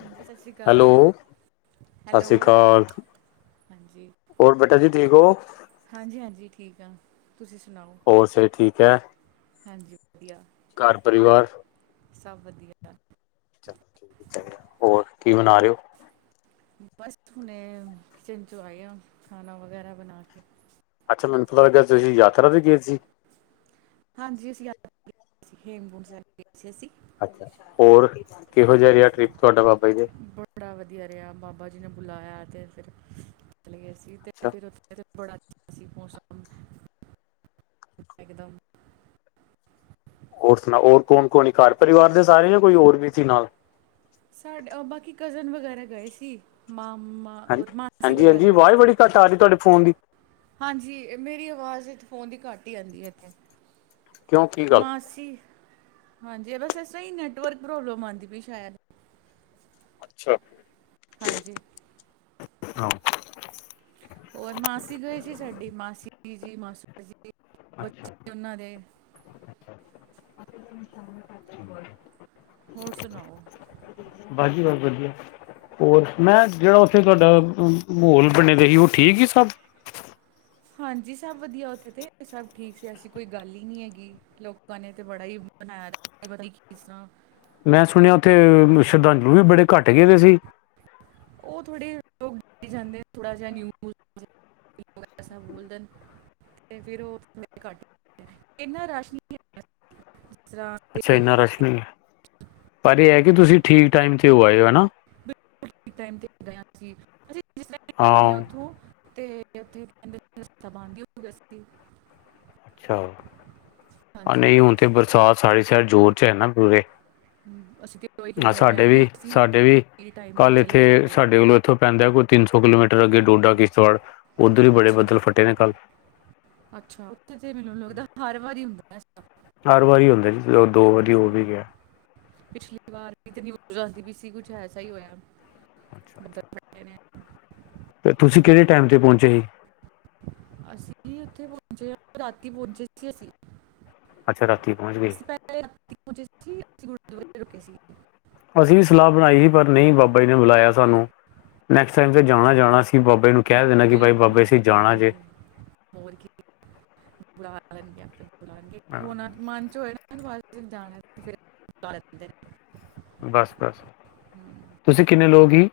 ਹਾਂਜੀ ਸਸੀ ਹੈਲੋ, ਸਸੀ ਕਾਲ। ਹੋਰ ਬੇਟਾ ਜੀ ਠੀਕ ਔ? ਹਾਂਜੀ-ਹਾਂਜੀ ਠੀਕ ਆ ਤੁਸੀਂ ਸੁਣਾਓ? ਹੋਰ ਸਿਹਤ ਠੀਕ ਐ? ਹਾਂਜੀ ਵਧੀਆ। ਘਰ ਪਰਿਵਾਰ ਸਭ ਵਧੀਆ। ਚਲੋਂ ਠੀ ਕੀ ਤਾਂ ਹੁੰਦਾ ਹੋਰ ਕਿ ਬਣਾ ਰੇ ਔ? ਬਸ ਹੁਣੇ ਕਿਚਨ ਚੌ ਆਏ ਆ ਖਾਣਾ ਵਗੈਰਾ ਬਣਾ ਕੇ। ਅੱਛਾ ਮਤਲਬ ਜਦ ਤੁਸੀਂ ਯਾਤਰਾ ਤੇ ਗਏ ਸੀ? ਹਾਂਜੀ, ਅਸੀਂ ਯਾਤ ਗੇ, ਹੇਮਕੁੰਟ ਸਾਬ ਗੇ ਸੀ ਅਸੀਂ। ਅੱਛਾ। ਹੋਰ ਕਿਹੋ ਜਿਹਾ ਰਿਆ ਟ੍ਰਿਪ ਤੁਹਾਡਾ ਬਾਬਾ ਜੀ ਦੇ? ਬੜਾ ਵਧੀਆ ਰਿਹਾ ਬਾਬਾ ਜੀ ਨੇ ਬੁਲਾਇਆ ਤੇ ਫਿਰ ਚਲੇ ਗੇ ਸੀ ਤੇ ਅੱਛਾ ਫਿਰ ਔ ਥੇ ਤੇ ਬੜਾ ਸੀ ਮੌਸਮ ਇਕਦਮ ਹੋਰ ਸੁਣਾ ਹੋਰ ਕੌਣ-ਕੌਣ ਘਰ ਪਰਿਵਾਰ ਦੇ ਸਾਰੇ ਨੇ ਕੋਈ ਹੋਰ ਵੀ ਸੀ ਨਾਲ? ਸਾਡੇ ਅ ਬਾਕੀ ਕਜ਼ਨ ਵਗੈਰਾ ਗਏ ਸੀ। ਮਾ -ਮਾ ਆ ਹਾਂ ਔਰ ਮਾਸੀ ਹਾਂਜੀ ਵਗੈਰਾ ਹਾਂਜੀ ਗਏ ਸੀ। ਆਵਾਜ਼ ਬੜੀ ਘੱਟ ਆ ਰਹੀ ਤੁਹਾਡੇ ਫੋਨ ਦੀ। ਹਾਂਜੀ ਮੇਰੀ ਆਵਾਜ਼ ਚ ਫੋਨ ਦੀ ਘੱਟ ਈ ਆਂਦੀ ਏ ਇੱਥੇ। ਕਿਉਂ ਕੀ ਗੱਲ? ਮਾਸੀ ਹਾਂਜੀ ਬਸ ਵੈਸੇ ਸਈ ਨੈਟਵਰਕ ਪ੍ਰੋਬਲਮ ਆਂਦੀ ਪਈ ਸ਼ੈਦ। ਅੱਛਾ। ਹਾਂਜੀ। ਹਾਂ ਹੋਰ ਮਾਸੀ ਗਏ ਸੀ ਸਾਡੀ, ਮਾਸੀ ਜੀ ਮਾਸੜ ਜੀ ਅੱਛਾ ਬੱਚੇ ਔਹਨਾਂ ਦੇ। [inaudible] ਹੋਰ ਸੁਣਾਓ। ਬਾਸ ਜੀ ਬਸ ਵਧੀਆ। ਹੋਰ, ਮੈਂ ਜਿਹੜਾ ਔਥੇ ਤੁਹਾਡਾ ਮਾਹੌਲ ਬਣੇ ਦਾ ਸੀ ਔਹ ਠੀਕ ਹੀ ਸਭ। ਹਾਂਜੀ ਸਭ ਵਧੀਆ ਔਥੇ ਤੇ ਸਭ ਠੀਕ ਸੀ ਐਸੀ ਕੋਈ ਗੱਲ ਈ ਨੀ ਹੈਗੀ ਲੋਕਾਂ ਨੇ ਤੇ ਬੜਾ ਈ ਬਣਾਇਆ ਏ ਪਤਾ ਨੀ ਕਿਸ ਤਰਾਂ ਮੈਂ ਸੁਣਿਆ ਔਥੇ ਸ਼ਰਧਾਂਜਲੂ ਵੀ ਬੜੇ ਘੱਟ ਗਏ ਵੇ ਸੀ। ਔ ਥੋੜੇ ਲੋਕ ਬੋਲੀ ਜਾਂਦੇ ਥੋੜਾ ਜਿਹਾ ਨਿਊਜ਼ ਐਸਾ ਬੋਲ ਦੇਣ। ਤੇ ਫਿਰ ਉਹ ਸਮ ਘੱਟ ਇੰਨਾ ਰਸ਼ ਨੀ ਹੈ ਜਿਸ ਤਰ੍ਹਾਂ ਅੱਛਾ ਤੇ ਇੰਨਾ ਰਸ਼ ਨਈ, ਪਰ ਇਹ ਹੈ ਕਿ ਤੁਸੀਂ ਠੀਕ ਟਾਈਮ 'ਤੇ ਹੋ ਆਏ ਹਨਾ। ਟੇਮ ਤੇ ਗਏ ਸੀ ਅਸੀਂ ਜਿਸ ਟੇਮ ਗੇ ਆ ਹਾਂ ਔਥੋਂ ਤੇ ਉੱਥੇ ਕਹਿ ਦੇ ਰਸਤਾ ਬੰਦ ਈ ਹੋ ਗਿਆ ਸੀ। ਅੱਛਾ, ਹਾਂ ਹਾਂਜੀ ਨਈ ਹੁਣ ਤੇ ਬਰਸਾਤ ਸਾਰੀ ਸੇਡ ਜੋਰ 'ਚ ਐ ਨਾ ਪੂਰੇ। ਹਮ, ਅਸੀਂ ਤੇ ਉਹੀ ਆਹ ਕਹਿੰਦੇ ਪਿਆ ਸਾਡੇ ਕਿ ਵੀ ਅਸੀਂ ਸਾਡੇ ਵੀ ਇਹ ਟਾਈਮ ਤੇ ਕੱਲ੍ਹ ਇੱਥੇ ਚਲੇ ਗਏ ਸਾਡੇ ਵਲੋਂ ਇ ਥੋਂ ਪੈਂਦਾ ਕੋਈ ਤਿੰਨ ਸੌ ਕਿਲੋਮੀਟਰ ਅੱਗੇ ਡੋਡਾ ਕਿਤਵਾੜ ਔਧਰ ਵੀ ਬੜੇ ਅੱਛਾ ਬੱਦਲ ਫਟੇ ਨੇ ਕੱਲ। ਅੱਛਾ ਉਥੇ ਤੇ ਮੈਨੂੰ ਲੱਗਦਾ ਹਰ ਵਾਰੀ ਹੁੰਦਾ ਇਸਤਾ ਹਰ ਵਾਰੀ ਹੁੰਦਾ ਜੀ ਜਦੋਂ ਦੋ ਵਾਰੀ ਹੋ ਵੀ ਗਿਆ। ਪਿਛਲੀ ਵਾਰ ਵੀ ਤੇ ਨਯੂਜ਼ ਆਂਦੀ ਪੀ ਸੀ ਕੁਛ ਐਸਾ ਈ ਹੋਏਐ ਬੱਦਲ ਫਟ [unintelligible] ਅਤੇ ਤੁਸੀਂ ਕਿਹੜੇ ਟਾਈਮ 'ਤੇ ਪਹੁੰਚੇ ਜੀ। ਅਸੀਂ ਉੱਥੇ ਪਹੁੰਚੇ ਰਾਤੀ ਪਹੁੰਚੇ ਸੀ ਅਸੀਂ। ਅੱਛਾ ਰਾਤੀ ਪਹੁੰਚ ਗਏ। ਹਚੇਸੀ ਰੁ ਸੀਗੇ। ਅਸੀਂ ਵੀ ਸਲਾਹ ਬਣਾਈ ਸੀ ਪਰ ਨਹੀਂ ਬਾਬਾ ਜੀ ਨੇ ਬੁਲਾਇਆ ਸਾਨੂੰ ਨੈਕਸਟ ਟਾਈਮ ਤੇ ਜਾਣਾ ਜਾਣਾ ਸੀ ਬਾਬੇ ਨੂੰ ਕਹਿ ਦੇਣਾ ਕਿ ਬਾਈ ਬਾਬੇ ਅਸੀਂ ਜਾਣਾ ਜੇ ਓਰ ਕੀ, ਬੁਲਾ ਲੈਨਗੇ ਆਪੇ ਬੁਲਾਨ ਗੇ ਹਾਂ, [unintelligible] ਮਨ ਚ ਓਏ ਨਾ ਜਾ ਫ ਬਸ ਬਸ ਤੁਸੀਂ ਕਿੰਨੇ ਲੋਕ ਹੀ।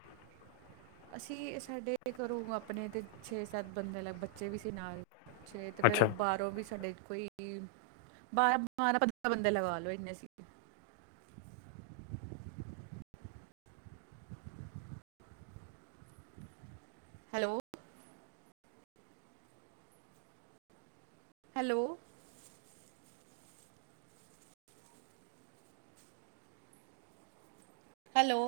ਅਸੀਂ ਸਾਡੇ ਘਰੋਂ ਆਪਣੇ ਤੇ ਛੇ ਸੱਤ ਬੰਦੇ ਲ ਬੱਚੇ ਵੀ ਸੀ ਨਾਲ ੱਛੇ ਤੇ ਫੇਿਰ ਅੱਛਾ ਉਬਾਰੋ ਵੀ ਸਾਡੇ ਕੋਈ ਬਾਰਾਂ ਬਾਰਾਂ ਪੰਦਰਾਂ ਬੰਦੇ ਲਗਾ ਲੋਓ ਇੰਨੇ ਸੀਗੇ। Hello hello hello.